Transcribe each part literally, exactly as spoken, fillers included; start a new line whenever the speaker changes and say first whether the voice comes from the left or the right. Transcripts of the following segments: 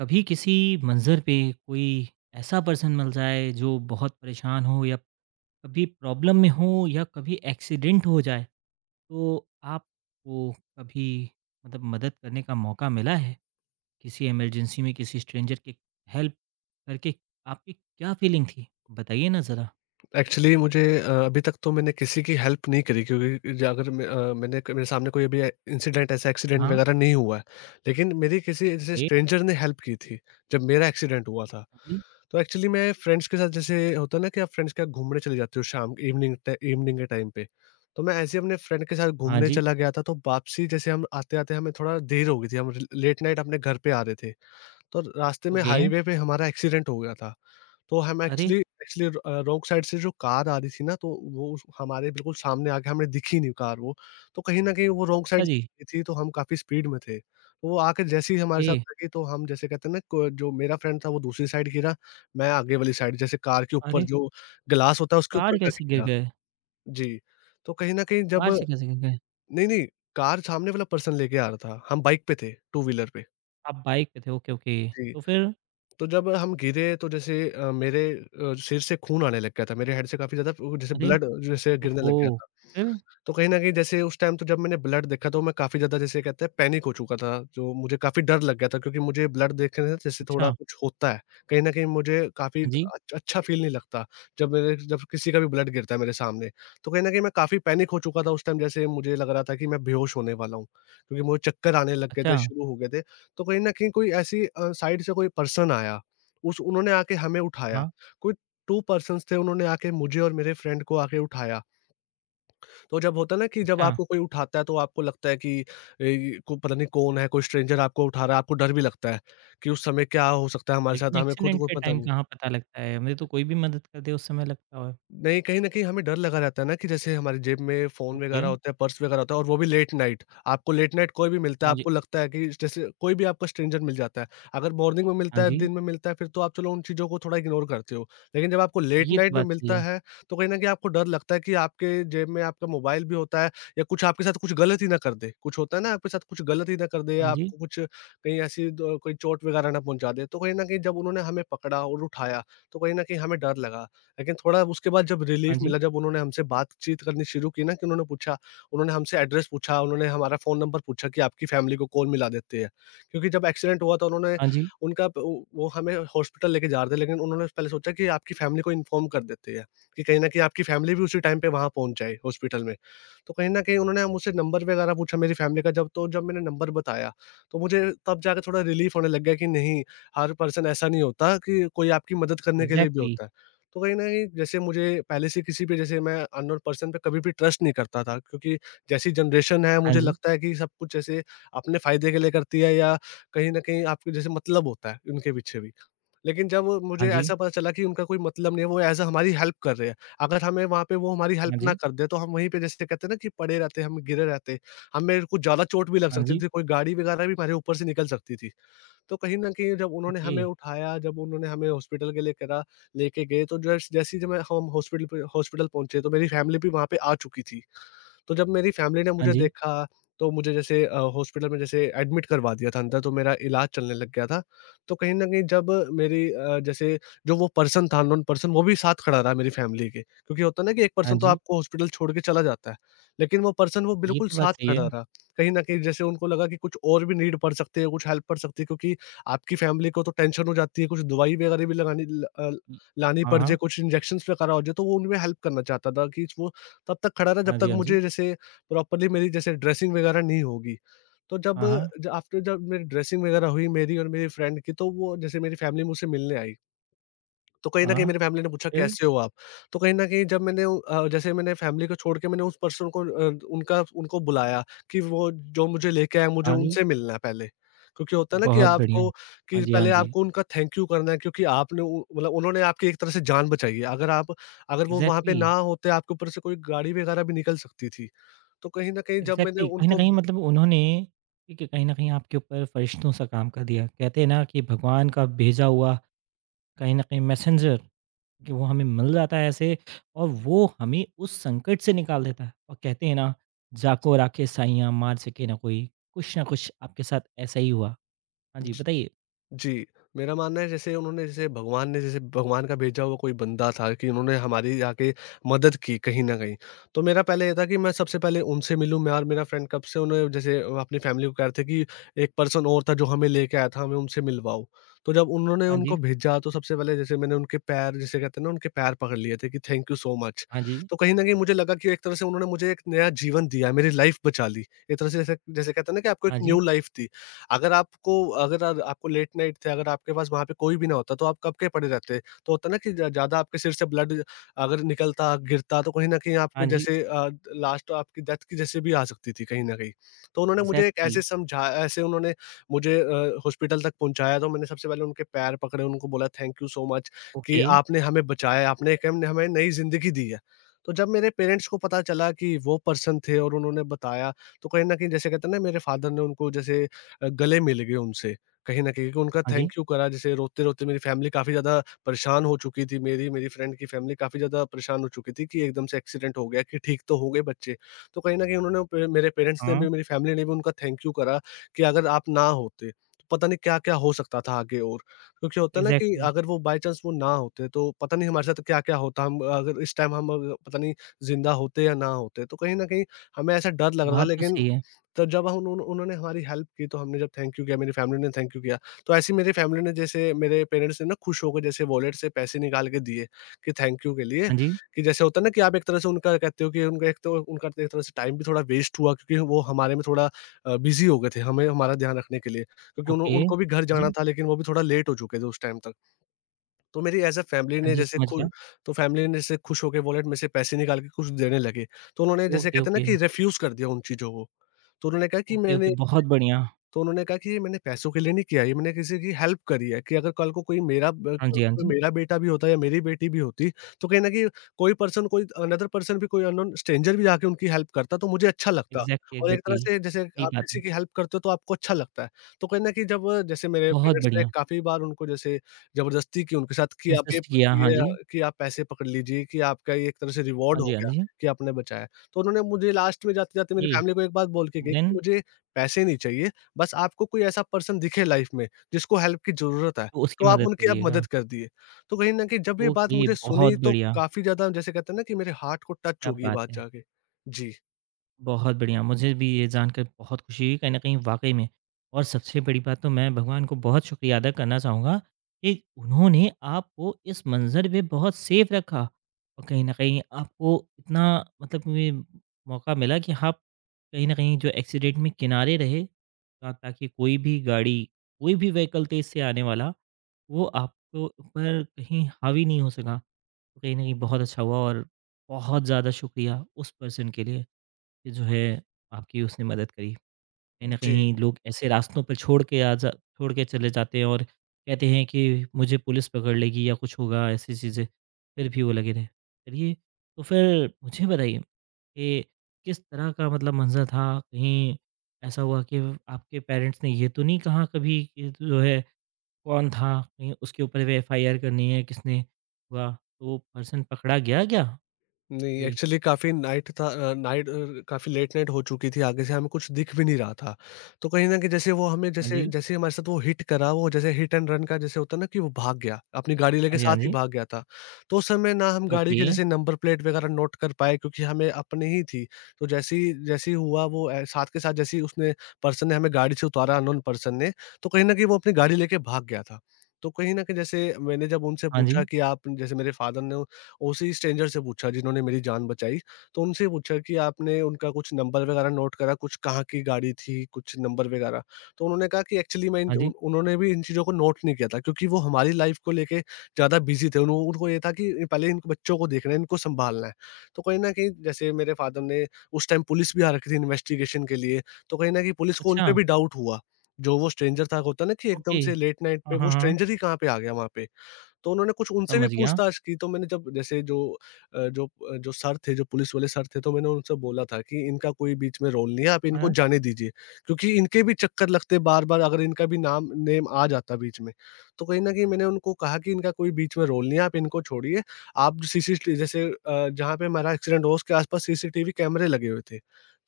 right: कभी किसी मंज़र पे कोई ऐसा पर्सन मिल जाए जो बहुत परेशान हो या कभी प्रॉब्लम में हो या कभी एक्सीडेंट हो जाए तो आपको कभी मतलब मदद करने का मौका मिला है किसी इमरजेंसी में किसी स्ट्रेंजर की हेल्प करके आपकी क्या फीलिंग थी बताइए ना ज़रा?
left: एक्चुअली मुझे अ, अभी तक तो मैंने किसी की हेल्प नहीं करी क्योंकि ज अगर मैं अ, मैंने मेरे सामने कोई अभी इंसिडेंट ऐसा एक्सीडेंट
right: हाँ,
left: वगैरह नहीं हुआ है। लेकिन मेरी किसी जैसे
right: ओके,
left: स्ट्रेंजर ने हेल्प की थी, जब मेरा एक्सीडेंट हुआ था।
right: हाँ जी,
left: तो एक्चुअली मैं फ्रेंड्स के साथ जैसे होता है ना कि आप फ्रेंड्स के साथ घूमने चले जाते हो शाम इवनिंग ट इवनिंग के टाइम पे। तो मैं ऐसे ही अपने फ्रेंड के साथ
right: हाँ
left: घूमने
right: जी,
left: चला गया था तो वापसी जैसे हम आते-आते हमें थोड़ा देर हो गई थी, हम लेट नाइट अपने घर पे आ रहे थे। तो रास्ते में
right: ओके,
left: हाईवे पे हमारा एक्सीडेंट हो गया था। तो हम
right: अरे!
left: एक्चुअली एक्चुअली र अ, रॉन्ग साइड से जो कार आ रही थी ना, तो वो उस हमारे बिल्कुल सामने आ के हमें दिखी नहीं कार वो। तो कहीं न कहीं वो रॉन्ग
right: अच्छा
left: साइड से
right: जी,
left: आ रही थी, तो हम काफ़ी स्पीड में थे। तो वो आके जैसे ही हमारे साथ
right: ए
left: लगी, तो हम जैसे कहते हैं ना को जो मेरा फ्रेंड था, वो दूसरी साइड गिरा, मैं आगे वाली साइड जैसे कार के ऊपर
right: अरे!
left: जो ग्लास होता है,
right: तो
left: उसके ऊपर
right: कार
left: जाके
right: कैसे गिर
left: गिरा।
right: गए?
left: जी। तो कहीं न कहीं जब
right: कार से कैसे गिर गए?
left: नहीं, नहीं, कार सामने वाला पर्सन लेके आ रहा था, हम बाइक पे थे, टू व्हीलर पे।
right: आप बाइक पे थे, ओके, ओके,
left: जी।
right: तो फिर?
left: तो जब हम गिरे तो जैसे अ, मेरे अ, सिर से खून आने लग गया था, मेरे हेड से काफ़ी ज़्यादा वो जैसे
right: अरे!
left: ब्लड जैसे गिरने
right: ओहो!
left: लग गया था।
right: फिर?
left: तो कहीं न कहीं जैसे उस टाइम तो जब मैंने ब्लड देखा तो मैं काफ़ी ज़्यादा जैसे कहते हैं पैनिक हो चुका था, जो मुझे काफ़ी डर लग गया था क्योंकि मुझे ब्लड देखने से जैसे थोड़ा
right: अच्छा,
left: कुछ होता है। कहीं न कहीं मुझे काफ़ी
right: हाँ जी,
left: अच अच्छा फ़ील नहीं लगता, जब मेरे जब किसी का भी ब्लड गिरता है मेरे सामने। तो कहीं न कहीं मैं काफ़ी पैनिक हो चुका था उस टाइम जैसे मुझे लग रहा था कि मैं बेहोश होने वाला हूँ, क्योंकि मुझे चक्कर आने लग गए
right: अच्छा,
left: थे, शुरू हो गए थे। तो कहीं न कहीं कोई ऐसी अ, साइड से कोई पर्सन आया, उस उन्होंने आके हमें उठाया।
right: हाँ,
left: कोई दो पर्सन्स थे उन्होंने आके मुझे और मेरे फ्रेंड को आके उठाया। तो जब होता है ना कि जब
right: अच्छा।
left: आपको कोई उठाता है तो आपको लगता है कि ए, को पता नहीं कौन है, कोई स्ट्रेंजर आपको उठा रहा है, आपको डर भी लगता है कि उस समय क्या हो सकता है हमारे
right: लेकिन
left: साथ, हमें खुद
right: एक्सीडेंट
left: को
right: के
left: पता
right: टाइम
left: नहीं।
right: कहाँ पता लगता है, हमें तो कोई भी मदद कर दे उस समय लगता है।
left: नहीं, कहीं न कहीं हमें डर लगा रहता है ना कि जैसे हमारी जेब में फ़ोन
right: ओके,
left: वगैरह होता है, पर्स वगैरह होता है और वो भी लेट नाइट। आपको लेट नाइट कोई भी मिलता है,
right: हाँ जी,
left: आपको लगता है कि जैसे कोई भी आपका स्ट्रेंजर मिल जाता है। अगर मॉर्निंग में
right: हाँ
left: मिलता है,
right: जी,
left: दिन में मिलता है, फिर तो आप चलो उन चीज़ों को थोड़ा इग्नोर करते हो। लेकिन जब आपको लेट
right: ये तो
left: नाइट में
right: बात सही
left: मिलता
right: है।
left: है, तो कहीं न कहीं आपको डर लगता है कि आपके जेब में आपका मोबाइल भी होता है या कुछ आपके साथ कुछ गलत ही ना कर दे। कुछ होता है ना, आपके साथ कुछ गलत ही ना कर दे
right: हाँ
left: या
right: जी,
left: आपको कुछ कहीं ऐसी द कोई चोट वगैरह ना पहुँचा दे। तो कहीं न कहीं जब उन्होंने हमें पकड़ा और उठाया, तो कहीं न कहीं हमें डर लगा। लेकिन थोड़ा उसके बाद जब
right: हाँ
left: रिलीफ
right: जी,
left: मिला, जब उन्होंने हमसे बातचीत करनी शुरू की ना कि उन्होंने पूछा, उन्होंने हमसे एड्रेस पूछा, उन्होंने हमारा फ़ोन नंबर पूछा कि आपकी फ़ैमिली को कौन मिला देती है। क्योंकि जब एक्सीडेंट हुआ था उन्होंने
right: हाँ जी,
left: उनका प वो वो हमें हॉस्पिटल लेके जा रहे थे, लेकिन उन्होंने पहले सोचा कि आपकी फ़ैमिली को इन्फॉर्म कर देते हैं, कि कहीं न कहीं आपकी फ़ैमिली भी उसी टाइम पे वहाँ पहुँच जाए हॉस्पिटल में। तो कहीं न कहीं उन्होंने मुझसे नंबर वगैरह पूछा मेरी फ़ैमिली का, जब तो जब मैंने नंबर बताया, तो मुझे तब जाके थोड़ा रिलीफ होने लग गया कि नहीं, हर पर्सन ऐसा नहीं होता, कि कोई आपकी मदद करने के लिए भी
right: एग्ज़ैक्टली।
left: होता है। तो कहीं न कहीं जैसे मुझे पहले से किसी पे जैसे मैं अननोन पर्सन पे कभी भी ट्रस्ट नहीं करता था, क्योंकि जैसी जनरेशन है
right: हाँ
left: मुझे
right: जी,
left: लगता है कि सब कुछ जैसे अपने फ़ायदे के लिए करती है या कहीं न कहीं आपके जैसे मतलब होता है उनके पीछे भी। लेकिन जब
right: हाँ
left: मुझे
right: जी,
left: ऐसा पता चला कि उनका कोई मतलब नहीं है, वो ऐज़ अ हमारी हेल्प कर रहे हैं। अगर हमें वहाँ पे वो हमारी
right: हाँ
left: हेल्प ना
right: जी,
left: कर दे तो हम वहीं पे जैसे कहते हैं ना कि पड़े रहते, हम गिरे रहते। हमें कुछ ज़्यादा चोट भी लग
right: हाँ
left: सकती
right: जी,
left: थी, कोई गाड़ी वगैरह भी हमारे ऊपर से निकल सकती थी। तो कहीं न कहीं जब उन्होंने
right: ओके,
left: हमें उठाया, जब उन्होंने हमें हॉस्पिटल के लिए करा लेके गए तो जस्ट जैसे ही जब मैं हम हॉस्पिटल पे हॉस्पिटल पहुँचे तो मेरी फैमिली भी वहाँ पे आ चुकी थी। तो जब मेरी फैमिली ने
right: हाँ
left: मुझे
right: जी,
left: देखा, तो मुझे जैसे अ, हॉस्पिटल में जैसे एडमिट करवा दिया था अंदर, तो मेरा इलाज चलने लग गया था। तो कहीं न कहीं जब मेरी अ, जैसे जो वो पर्सन था अननोन पर्सन वो भी साथ खड़ा रहा मेरी फैमिली के, क्योंकि होता है ना कि एक
right: हाँ
left: पर्सन तो
right: जी,
left: आपको हॉस्पिटल छोड़ के चला जाता है, लेकिन वो पर्सन वो
right: ये
left: बिल्कुल
right: तो बात
left: साथ
right: सही
left: खड़ा
right: है।
left: रहा। कहीं न कहीं जैसे उनको लगा कि कुछ और भी नीड पड़ सकती है, कुछ हेल्प पड़ सकती है, क्योंकि आपकी फैमिली को तो टेंशन हो जाती है, कुछ दवाई वगैरह भी लगानी ल अ,
right: इ
left: लानी
right: हाँ,
left: पड़ जाए,
right: हाँ,
left: कुछ इंजेक्शंस वगैरह हो जाए, तो वो उनमें हेल्प करना चाहता था कि वो तब तक खड़ा रहा जब
right: हाँ
left: तक
right: जी, हाँ जी,
left: मुझे जैसे प्रॉपरली मेरी जैसे ड्रेसिंग वगैरह नहीं होगी। तो जब
right: हाँ, हाँ,
left: ज आफ्टर जब after जब मेरी ड्रेसिंग वगैरह हुई मेरी और मेरी फ्रेंड की तो वो जैसे मेरी फैमिली मुझसे मिलने आई। तो कहीं न कहीं
right: हाँ,
left: मेरी फैमिली ने पूछा
right: फिर?
left: कैसे हो आप? तो कहीं न कहीं जब मैंने उ- अ, जैसे मैंने फैमिली को छोड़ के मैंने उस पर्सन को अ, उनका उनको बुलाया कि वो जो मुझे लेके आए मुझे
right: हाँ जी,
left: उनसे मिलना है पहले। क्योंकि होता है ना कि
right: बहुत बढ़िया।
left: आपको कि
right: हाँ जी, हाँ
left: पहले
right: जी,
left: आपको उनका थैंक यू करना है, क्योंकि आपने उ मतलब उन्होंने आपकी एक तरह से जान बचाई है। अगर आप अगर वो वहाँ पे
right: एग्ज़ैक्टली।
left: ना होते आपके ऊपर से कोई गाड़ी वगैरह भी निकल सकती थी। तो कहीं न कहीं जब मैंने
right: एग्ज़ैक्टली, कहीं न
left: उनको
right: कहीं
left: ब
right: मतलब उन्होंने ठीक है, कहीं न कहीं आपके ऊपर फ़रिश्तों सा काम कर दिया। कहते हैं ना कि भगवान का भेजा हुआ कहीं न कहीं मैसेंजर कि वो हमें मिल जाता है ऐसे और वो हमें उस संकट से निकाल देता है। और कहते हैं ना, जाको राखे साइयाँ मार सके ना कोई, कुछ ना कुछ आपके साथ ऐसा ही हुआ। हाँ जी, बताइए?
left: जी, मेरा मानना है जैसे उन्होंने जैसे भगवान ने जैसे भगवान का भेजा हुआ कोई बंदा था कि उन्होंने हमारी आके मदद की कहीं न कहीं। तो मेरा पहले ये था कि मैं सबसे पहले उनसे मिलूँ, मैं और मेरा फ्रेंड कब से उन्हें जैसे अपनी फैमिली को कह रहे थे कि एक पर्सन और था जो हमें लेके आया था, हमें उनसे मिलवाओ। तो जब उन्होंने
right: हाँ जी,
left: उनको भेजा तो सबसे पहले जैसे मैंने उनके पैर जिसे कहते हैं ना उनके पैर पकड़ लिए थे कि थैंक यू सो मच।
right: हाँ जी,
left: तो कहीं न कहीं मुझे लगा कि एक तरह से उन्होंने मुझे एक नया जीवन दिया, मेरी लाइफ़ बचा ली। एक तरह से जैसे जैसे कहते हैं ना कि आपको एक
right: हाँ जी,
left: न्यू लाइफ़ दी। अगर आपको अगर अ, आपको लेट नाइट थे, अगर आपके पास वहाँ पे कोई भी ना होता तो आप कब के पड़े रहते। तो होता है ना कि ज ज़्यादा आपके सिर से ब्लड अगर निकलता, गिरता तो कहीं न कहीं
right: हाँ
left: आपके
right: जी।
left: जैसे अ, लास्ट तो आपकी डेथ की जैसे भी आ सकती थी कहीं न कहीं। तो उन्होंने मुझे एक
right: एग्ज़ैक्टली,
left: ऐसे समझा ऐसे उन्होंने मुझे अ, हॉस्पिटल तक पहुँचाया तो मैंने सबसे पहले उनके पैर पकड़े, उनको बोला थैंक यू सो मच कि
right: ओके,
left: आपने हमें बचाया, आपने एक हमने हमें नई ज़िंदगी दी है। तो जब मेरे पेरेंट्स को पता चला कि वो पर्सन थे और उन्होंने बताया, तो कहीं न कहीं जैसे कहते हैं ना मेरे फादर ने उनको जैसे अ, गले मिल गए उनसे कहीं न कहीं कि उनका
right: हाँ जी,
left: थैंक यू करा, जैसे रोते-रोते मेरी फैमिली काफ़ी ज़्यादा परेशान हो चुकी थी, मेरी, मेरी फ्रेंड की फैमिली काफ़ी ज़्यादा परेशान हो चुकी थी कि एकदम से एक्सीडेंट हो गया, कि ठीक तो हो गए बच्चे। तो कहीं न कहीं उन्होंने पे मेरे पेरेंट्स ने
right: हाँ,
left: भी मेरी फैमिली ने भी उनका थैंक यू करा कि अगर आप ना होते, तो पता नहीं क्या-क्या हो सकता था आगे और। क्योंकि होता है ना कि
right: एग्ज़ैक्टली,
left: अगर वो बाय चांस वो ना होते तो पता नहीं हमारे साथ क्या-क्या होता, हम अगर इस टाइम हम अ, पता नहीं ज़िंदा होते या ना होते। तो कहीं न कहीं हमें ऐसा डर लग रहा था,
right: बात तो
left: लेकिन
right: सही है।
left: तो जब हम उन्हों उन्होंने हमारी हेल्प की तो हमने जब थैंक यू किया, मेरी फैमिली ने थैंक यू किया। तो ऐसे ही मेरी फैमिली ने जैसे मेरे पेरेंट्स ने ना खुश होकर जैसे वॉलेट से पैसे निकाल के दिए कि थैंक यू के लिए।
right: हाँ जी,
left: कि जैसे होता है ना कि आप एक तरह से उनका कहते हो कि उनका एक तो उनका एक तरह से टाइम भी थोड़ा वेस्ट हुआ क्योंकि वो हमारे में थोड़ा अ, बिज़ी हो गए थे, हमें हमारा ध्यान रखने के लिए। क्योंकि उन्हों
right: ओके,
left: उनको भी घर
right: हाँ
left: जाना
right: जी,
left: था, लेकिन वो भी थोड़ा लेट हो चुके थे उस टाइम तक। तो मेरी एज़ अ फैमिली
right: हाँ
left: ने
right: जी,
left: जैसे
right: समझ
left: खु
right: गया।
left: तो फैमिली ने जैसे खुश होके वॉलेट में से पैसे निकाल के कुछ देने लगे। तो उन्होंने जैसे
right: ओके,
left: कहते हैं ना
right: ओके।
left: कि रिफ्यूज़ कर दिया उन चीज़ों को। तो उन्होंने कहा कि
right: ओके, ओके,
left: मैंने
right: बहुत बढ़िया।
left: तो उन्होंने कहा कि ये मैंने पैसों के लिए नहीं किया, ये मैंने किसी की हेल्प करी है कि अगर कल को कोई मेरा ब कल
right: हाँ जी,
left: को
right: हाँ
left: कोई
right: जी।
left: मेरा बेटा भी होता या मेरी बेटी भी होती, तो कहीं न कहीं कोई पर्सन कोई अनदर पर्सन भी, कोई अननोन स्ट्रेंजर भी जाके उनकी हेल्प करता, तो मुझे अच्छा लगता।
right: एग्ज़ैक्टली,
left: और एक तरह
right: एग्ज़ैक्टली।
left: से जैसे
right: सही
left: आप
right: बात
left: किसी
right: है।
left: की हेल्प करते हो तो आपको अच्छा लगता है। तो कहीं न कहीं जब अ, जैसे मेरे
right: बहुत
left: पेरेंट्स ने
right: बढ़िया।
left: काफ़ी बार उनको जैसे ज़बरदस्ती की उनके साथ कि आप ये
right: इंसिस्ट
left: प
right: किया, हाँ
left: ये
right: जी।
left: कि आप पैसे पकड़ लीजिए कि आपका ये एक तरह से रिवॉर्ड
right: हाँ जी,
left: हो
right: हाँ
left: गया
right: जी।
left: कि आपने बचाया। तो उन्होंने मुझे लास्ट में जाते-जाते मेरी
right: ये
left: फैमिली को एक बात बोल के गई कि
right: देन
left: मुझे पैसे नहीं चाहिए, बस आपको कोई ऐसा पर्सन दिखे लाइफ में जिसको हेल्प की ज़रूरत है,
right: तो उसकी
left: तो आप
right: मदद
left: उनकी आप
right: करिएगा।
left: मदद कर दिए। तो कहीं न कहीं जब ये बात
right: ओके,
left: मुझे
right: बहुत
left: सुनी तो
right: बढ़िया।
left: काफ़ी ज़्यादा, जैसे कहते हैं ना कि मेरे हार्ट को टच
right: क्या
left: होगी ये
right: बात
left: बात
right: है!
left: जाके। जी,
right: बहुत बढ़िया, मुझे भी ये जानकर बहुत खुशी हुई कहीं न कहीं वाक़ई में। और सबसे बड़ी बात, तो मैं भगवान को बहुत शुक्रिया अदा करना चाहूँगा कि उन्होंने आपको इस मंज़र पे बहुत सेफ रखा और कहीं न कहीं आपको इतना मतलब ये मौका मिला कि आप कहीं न कहीं जो एक्सीडेंट में किनारे रहे ता ताकि कोई भी गाड़ी, कोई भी व्हीकल तेज़ से आने वाला, वो आपको ऊपर कहीं हावी नहीं हो सका। तो कहीं न कहीं बहुत अच्छा हुआ और बहुत ज़्यादा शुक्रिया उस पर्सन के लिए। कि जो है आपकी उसने मदद करी। कहीं न
left: जी।
right: कहीं लोग ऐसे रास्तों पर छोड़ के आ जा छोड़ के चले जाते हैं और कहते हैं कि मुझे पुलिस पकड़ लेगी या कुछ होगा ऐसी चीज़ें, फिर भी वो लगे रहे। चलिए, तो फिर मुझे बताइए कि किस तरह का मतलब मंज़र था? कहीं ऐसा हुआ कि आपके पेरेंट्स ने ये तो नहीं कहा कभी कि जो है कौन था? कहीं उसके ऊपर भी एफ आई आर करनी है किसने हुआ? तो वो पर्सन पकड़ा गया क्या?
left: नहीं,
right: जी।
left: एक्चुअली काफ़ी नाइट था, अ, नाइट अ, काफ़ी लेट नाइट हो चुकी थी, आगे से हमें कुछ दिख भी नहीं रहा था। तो कहीं न कहीं जैसे वो हमें
right: हाँ
left: जैसे
right: जी।
left: जैसे ही हमारे साथ वो हिट करा, वो जैसे हिट एंड रन का जैसे होता है ना कि वो भाग गया, अपनी गाड़ी
right: हाँ
left: लेके
right: जी, हाँ
left: साथ ही
right: जी।
left: भाग गया था। तो उस समय ना हम गाड़ी
right: ओके।
left: के जैसे नंबर प्लेट वगैरह नोट कर पाए, क्योंकि हमें अपनी ही थी। तो जैसे ही जैसे ही हुआ वो, अ, साथ के साथ जैसे ही उसने पर्सन ने हमें गाड़ी से उतारा, अननोन पर्सन ने, तो कहीं न कहीं वो अपनी गाड़ी लेके भाग गया था। तो कहीं न कहीं जैसे मैंने जब उनसे
right: हाँ जी,
left: पूछा कि आप जैसे मेरे फादर ने उसी स्ट्रेंजर से पूछा जिन्होंने मेरी जान बचाई, तो उनसे पूछा कि आपने उनका कुछ नंबर वगैरह नोट करा, कुछ कहाँ की गाड़ी थी, कुछ नंबर वगैरह। तो उन्होंने कहा कि एक्चुअली मैं इन
right: हाँ जी।
left: उन उन्होंने भी इन चीज़ों को नोट नहीं किया था क्योंकि वो हमारी लाइफ़ को लेके ज़्यादा बिज़ी थे। उन्हो उनको ये था कि पहले इन बच्चों को देखना है, इनको सँभालना है। तो कहीं न कहीं जैसे मेरे फ़ादर ने उस टाइम पुलिस भी आ रखी थी इन्वेस्टिगेशन के लिए, तो कहीं न कहीं पुलिस को उन पे
right: अच्छा,
left: भी डाउट हुआ। जो वो स्ट्रेंजर था, होता है ना कि
right: ओके।
left: एकदम से लेट नाइट
right: हाँ,
left: पे
right: हाँ,
left: वो
right: हाँ,
left: स्ट्रेंजर ही कहाँ पे आ गया वहाँ पे? तो उन्होंने कुछ उनसे भी
right: समझ गया।
left: पूछताछ की। तो मैंने जब जैसे जो अ, जो अ, जो सर थे, जो पुलिस वाले सर थे, तो मैंने उनसे बोला था कि इनका कोई बीच में रोल नहीं है, आप इनको
right: हाँ,
left: जाने दीजिए। क्योंकि इनके भी चक्कर लगते बार-बार अगर इनका भी नाम नेम आ जाता बीच में। तो कहीं न कहीं मैंने उनको कहा कि इनका कोई बीच में रोल नहीं है, आप इनको छोड़िए। आप सीसीटी जैसे अ, जहाँ पे हमारा एक्सीडेंट हुआ उसके आस-पास सीसीटीवी कैमरे लगे हुए थे।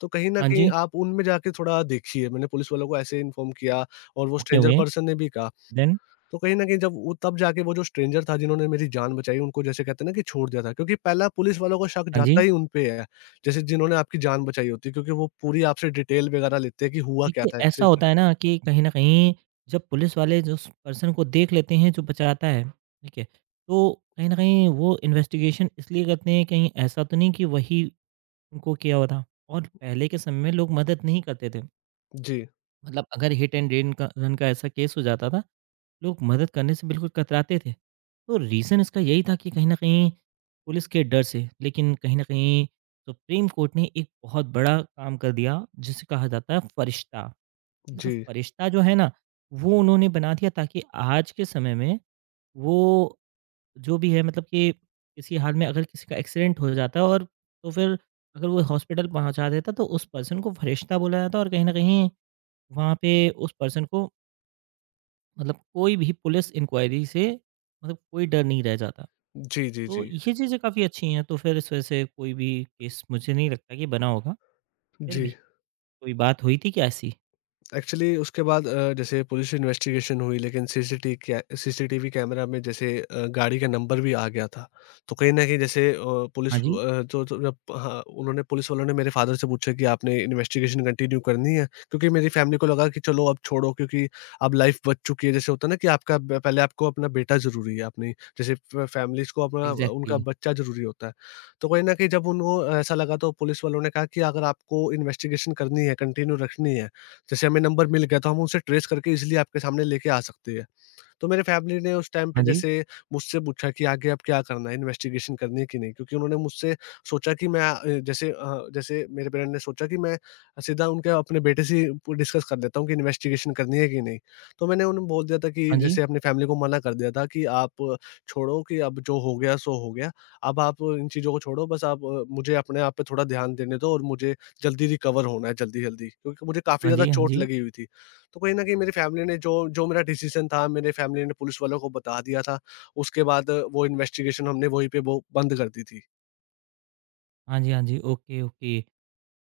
left: तो कहीं न
right: हाँ
left: कहीं
right: जी,
left: आप उनमें जाके थोड़ा देखिए। मैंने पुलिस वालों को ऐसे इन्फॉर्म किया और वो
right: ओके,
left: स्ट्रेंजर
right: ओके,
left: पर्सन ने भी कहा।
right: देन?
left: तो कहीं न कहीं जब वो तब जाके वो जो स्ट्रेंजर था जिन्होंने मेरी जान बचाई, उनको जैसे कहते हैं ना कि छोड़ दिया था, क्योंकि पहला पुलिस वालों का शक
right: हाँ जी।
left: जाता ही उन पे है। जैसे जिन्होंने आपकी जान बचाई होती है, क्योंकि वो पूरी आपसे डिटेल वगैरह लेते हैं कि हुआ क्या
right: देखिए,
left: था
right: ऐसा
left: एक्चुअली में।
right: होता है ना कि कहीं न कहीं जब पुलिस वाले जो उस पर्सन को देख लेते हैं जो बचाता है, ठीक है, तो कहीं न कहीं वो इन्वेस्टिगेशन इसलिए करते हैं कहीं ऐसा तो नहीं कि वही उनको किया हुआ था और पहले के समय में लोग मदद नहीं करते थे।
left: जी,
right: मतलब अगर हिट एंड रेन का रन का ऐसा केस हो जाता था लोग मदद करने से बिल्कुल कतराते थे। तो रीज़न इसका यही था कि कहीं न कहीं पुलिस के डर से, लेकिन कहीं न कहीं सुप्रीम कोर्ट ने एक बहुत बड़ा काम कर दिया, जिसे कहा जाता है फ़रिश्ता। एक तो
left: जी।
right: फ़रिश्ता जो है ना, वो उन्होंने बना दिया ताकि आज के समय में वो जो भी है मतलब कि किसी हाल में अगर किसी का एक्सीडेंट हो जाता है और तो फिर अगर वो हॉस्पिटल पहुँचा देता तो उस पर्सन को फ़रिश्ता बोला जाता और कहीं न कहीं वहाँ पे उस पर्सन को मतलब कोई भी पुलिस इंक्वायरी से मतलब कोई डर नहीं रह जाता।
left: जी, जी,
right: तो
left: जी।
right: ये चीज़ें काफ़ी अच्छी हैं, तो फिर इस वजह से कोई भी केस मुझे नहीं लगता कि बना होगा। फिर भी
left: जी।
right: कोई बात हुई थी क्या ऐसी?
left: एक्चुअली उसके बाद अ, जैसे पुलिस इन्वेस्टिगेशन हुई, लेकिन सीसीटी कै सीसीटीवी कैमरा में जैसे अ, गाड़ी का नंबर भी आ गया था। तो कहीं न कहीं जैसे अ, पुलिस
right: हाँ जी,
left: अ, जो जो जब हाँ, उन्होंने पुलिस वालों ने मेरे फादर से पूछा कि आपने इन्वेस्टिगेशन कंटिन्यू करनी है? क्योंकि मेरी फैमिली को लगा कि चलो अब छोड़ो, क्योंकि अब लाइफ बच चुकी है। जैसे होता है ना कि आपका ब पहले आपको अपना बेटा ज़रूरी है, अपनी जैसे फ फैमिलीज़ को अपना उनका
right: एग्ज़ैक्टली।
left: बच्चा ज़रूरी होता है। तो कहीं न कहीं जब उनको ऐसा लगा, तो पुलिस वालों ने कहा कि अगर आपको इन्वेस्टिगेशन करनी है, कंटिन्यू रखनी है, जैसे हमें नंबर मिल गया तो हम उसे ट्रेस करके इज़िली आपके सामने लेके आ सकते हैं। तो मेरे फैमिली ने उस टाइम
right: हाँ
left: पे
right: जी,
left: जैसे मुझसे पूछा कि आगे अब क्या करना है, इन्वेस्टिगेशन करनी है कि नहीं? क्योंकि उन्होंने मुझसे सोचा कि मैं अ, जैसे अ, जैसे मेरे पेरेंट ने सोचा कि मैं सीधा उनके अपने बेटे से ही डिस्कस कर लेता हूँ कि इन्वेस्टिगेशन करनी है कि नहीं? तो मैंने उन्हें बोल दिया था कि
right: हाँ जी,
left: जैसे अपनी फैमिली को मना कर दिया था कि आप छोड़ो कि अब जो हो गया सो हो गया। अब आप इन चीज़ों को छोड़ो, बस आप अ, मुझे अपने आप पे थोड़ा ध्यान देने दो और मुझे जल्दी रिकवर होना है जल्दी-जल्दी, क्योंकि मुझे काफ़ी
right: हाँ
left: ज़्यादा
right: जी, हाँ
left: चोट
right: जी।
left: लगी हुई थी। तो कहीं न कहीं मेरी फैमिली ने जो जो मेरा डिसीज़न था, मेरे फैमिली ने पुलिस वालों को बता दिया था। उसके बाद वो इन्वेस्टिगेशन हमने वहीं पे वो बंद कर दी थी।
right: हाँ जी, हाँ जी, ओके, ओके।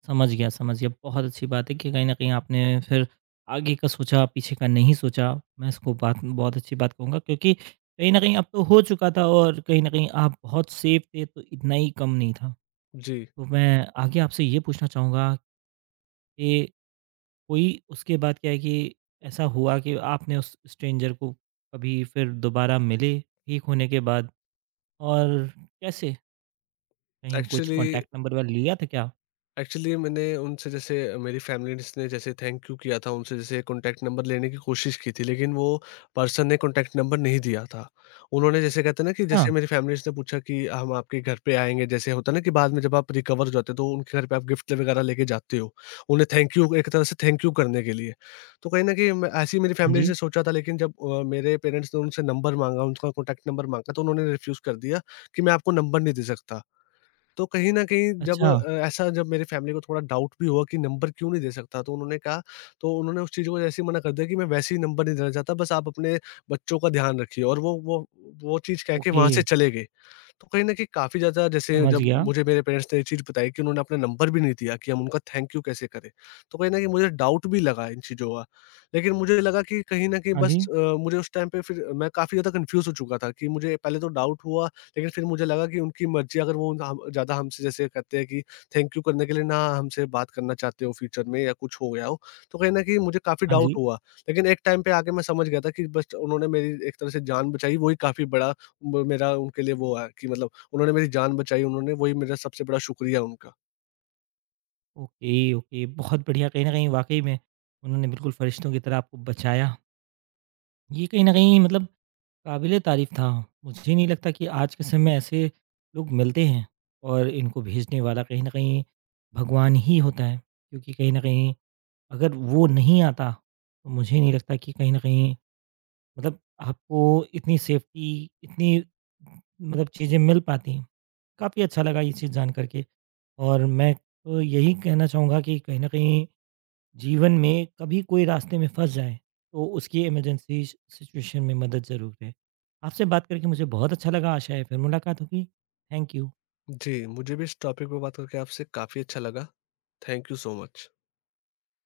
right: समझ गया, समझ गया। बहुत अच्छी बात है कि कहीं न कहीं आपने फिर आगे का सोचा, पीछे का नहीं सोचा। मैं इसको बात बहुत अच्छी बात कहूँगा क्योंकि कहीं न कहीं अब तो हो चुका था और कहीं न कहीं आप बहुत सेफ थे, तो इतना ही कम नहीं था।
left: जी,
right: तो मैं आगे आपसे ये पूछना चाहूँगा कि कोई उसके बाद क्या है कि ऐसा हुआ कि आपने उस स्ट्रेंजर को कभी फिर दोबारा मिले ठीक होने के बाद और कैसे? कहीं कुछ
left: एक्चुअली
right: कॉन्टैक्ट नंबर वगैरह लिया था क्या?
left: एक्चुअली मैंने उनसे जैसे मेरी फैमिलीज़ ने जैसे थैंक यू किया था, उनसे जैसे कॉन्टैक्ट नंबर लेने की कोशिश की थी, लेकिन वो पर्सन ने कॉन्टैक्ट नंबर नहीं दिया था। उन्होंने जैसे कहते हैं ना कि
right: अच्छा,
left: जैसे मेरी फैमिलीज़ ने पूछा कि हम आपके घर पे आएँगे, जैसे होता है ना कि बाद में जब आप रिकवर हो जाते हो तो उनके घर पे आप गिफ्ट वगैरह लेके जाते हो। उन्हें थैंक यू, एक तरह से थैंक यू करने के लिए। तो कहीं न कहीं मैं ऐसे ही मेरी
right: हाँ
left: फैमिलीज़
right: जी।
left: ने सोचा था, लेकिन जब अ, मेरे पेरेंट्स ने उनसे नंबर माँगा, उनका कॉन्टैक्ट नंबर माँगा तो उन्होंने रिफ्यूज़ कर दिया कि मैं आपको नंबर नहीं दे सकता। तो कहीं न कहीं जब
right: अच्छा,
left: अ, ऐसा जब मेरी फैमिली को थोड़ा डाउट भी हुआ कि नंबर क्यों नहीं दे सकता, तो उन्होंने कहा तो उन्होंने उस चीज़ को जैसे ही मना कर दिया कि मैं वैसे ही नंबर नहीं देना चाहता, बस आप अपने बच्चों का ध्यान रखिए। और वो वो वो चीज़ कह के
right: ओके,
left: वहाँ से चले गए। तो कहीं न कहीं काफ़ी ज़्यादा जैसे
right: समझ
left: जब
right: गया।
left: मुझे मेरे पेरेंट्स ने ये चीज़ बताई कि उन्होंने अपना नंबर भी नहीं दिया कि हम उनका थैंक यू कैसे करें। तो कहीं न कहीं मुझे डाउट भी लगा इन चीज़ों का। लेकिन मुझे लगा कि कहीं न कहीं
right: हाँ
left: बस
right: जी,
left: अ, मुझे उस टाइम पे फिर मैं काफ़ी ज़्यादा कन्फ्यूज़ हो चुका था कि मुझे पहले तो डाउट हुआ, लेकिन फिर मुझे लगा कि उनकी मर्ज़ी, अगर वो हम ज़्यादा हमसे जैसे कहते हैं कि थैंक यू करने के लिए ना हमसे बात करना चाहते हो फ्यूचर में या कुछ हो गया हो, तो कहीं न कहीं मुझे काफ़ी
right: हाँ
left: डाउट
right: जी।
left: हुआ। लेकिन एक टाइम पे आके मैं समझ गया था कि बस उन्होंने मेरी एक तरह से जान बचाई, वही काफ़ी बड़ा वो मेरा उनके लिए वो है कि मतलब उन्होंने मेरी जान बचाई उन्होंने, वही मेरा सबसे बड़ा शुक्रिया उनका।
right: ओके, ओके, बहुत बढ़िया। कहीं न कहीं वाक़ई में उन्होंने बिल्कुल फरिश्तों की तरह आपको बचाया। ये कहीं न कहीं मतलब काबिल-ए-तारीफ़ था। मुझे नहीं लगता कि आज के समय में ऐसे लोग मिलते हैं और इनको भेजने वाला कहीं न कहीं भगवान ही होता है। क्योंकि कहीं न कहीं अगर वो नहीं आता, तो मुझे नहीं लगता कि कहीं न कहीं मतलब आपको इतनी सेफ़्टी, इतनी मतलब चीज़ें मिल पाती हैं। काफ़ी अच्छा लगा ये चीज़ जान कर के और मैं तो यही कहना चाहूँगा कि कहीं न कहीं जीवन में कभी कोई रास्ते में फँस जाए, तो उसकी इमरजेंसी सिचुएशन में मदद ज़रूर है। आपसे बात करके मुझे बहुत अच्छा लगा, आशा है फिर मुलाकात होगी। Thank you.
left: जी, मुझे भी इस टॉपिक पे बात करके आपसे काफ़ी अच्छा लगा। Thank you so much.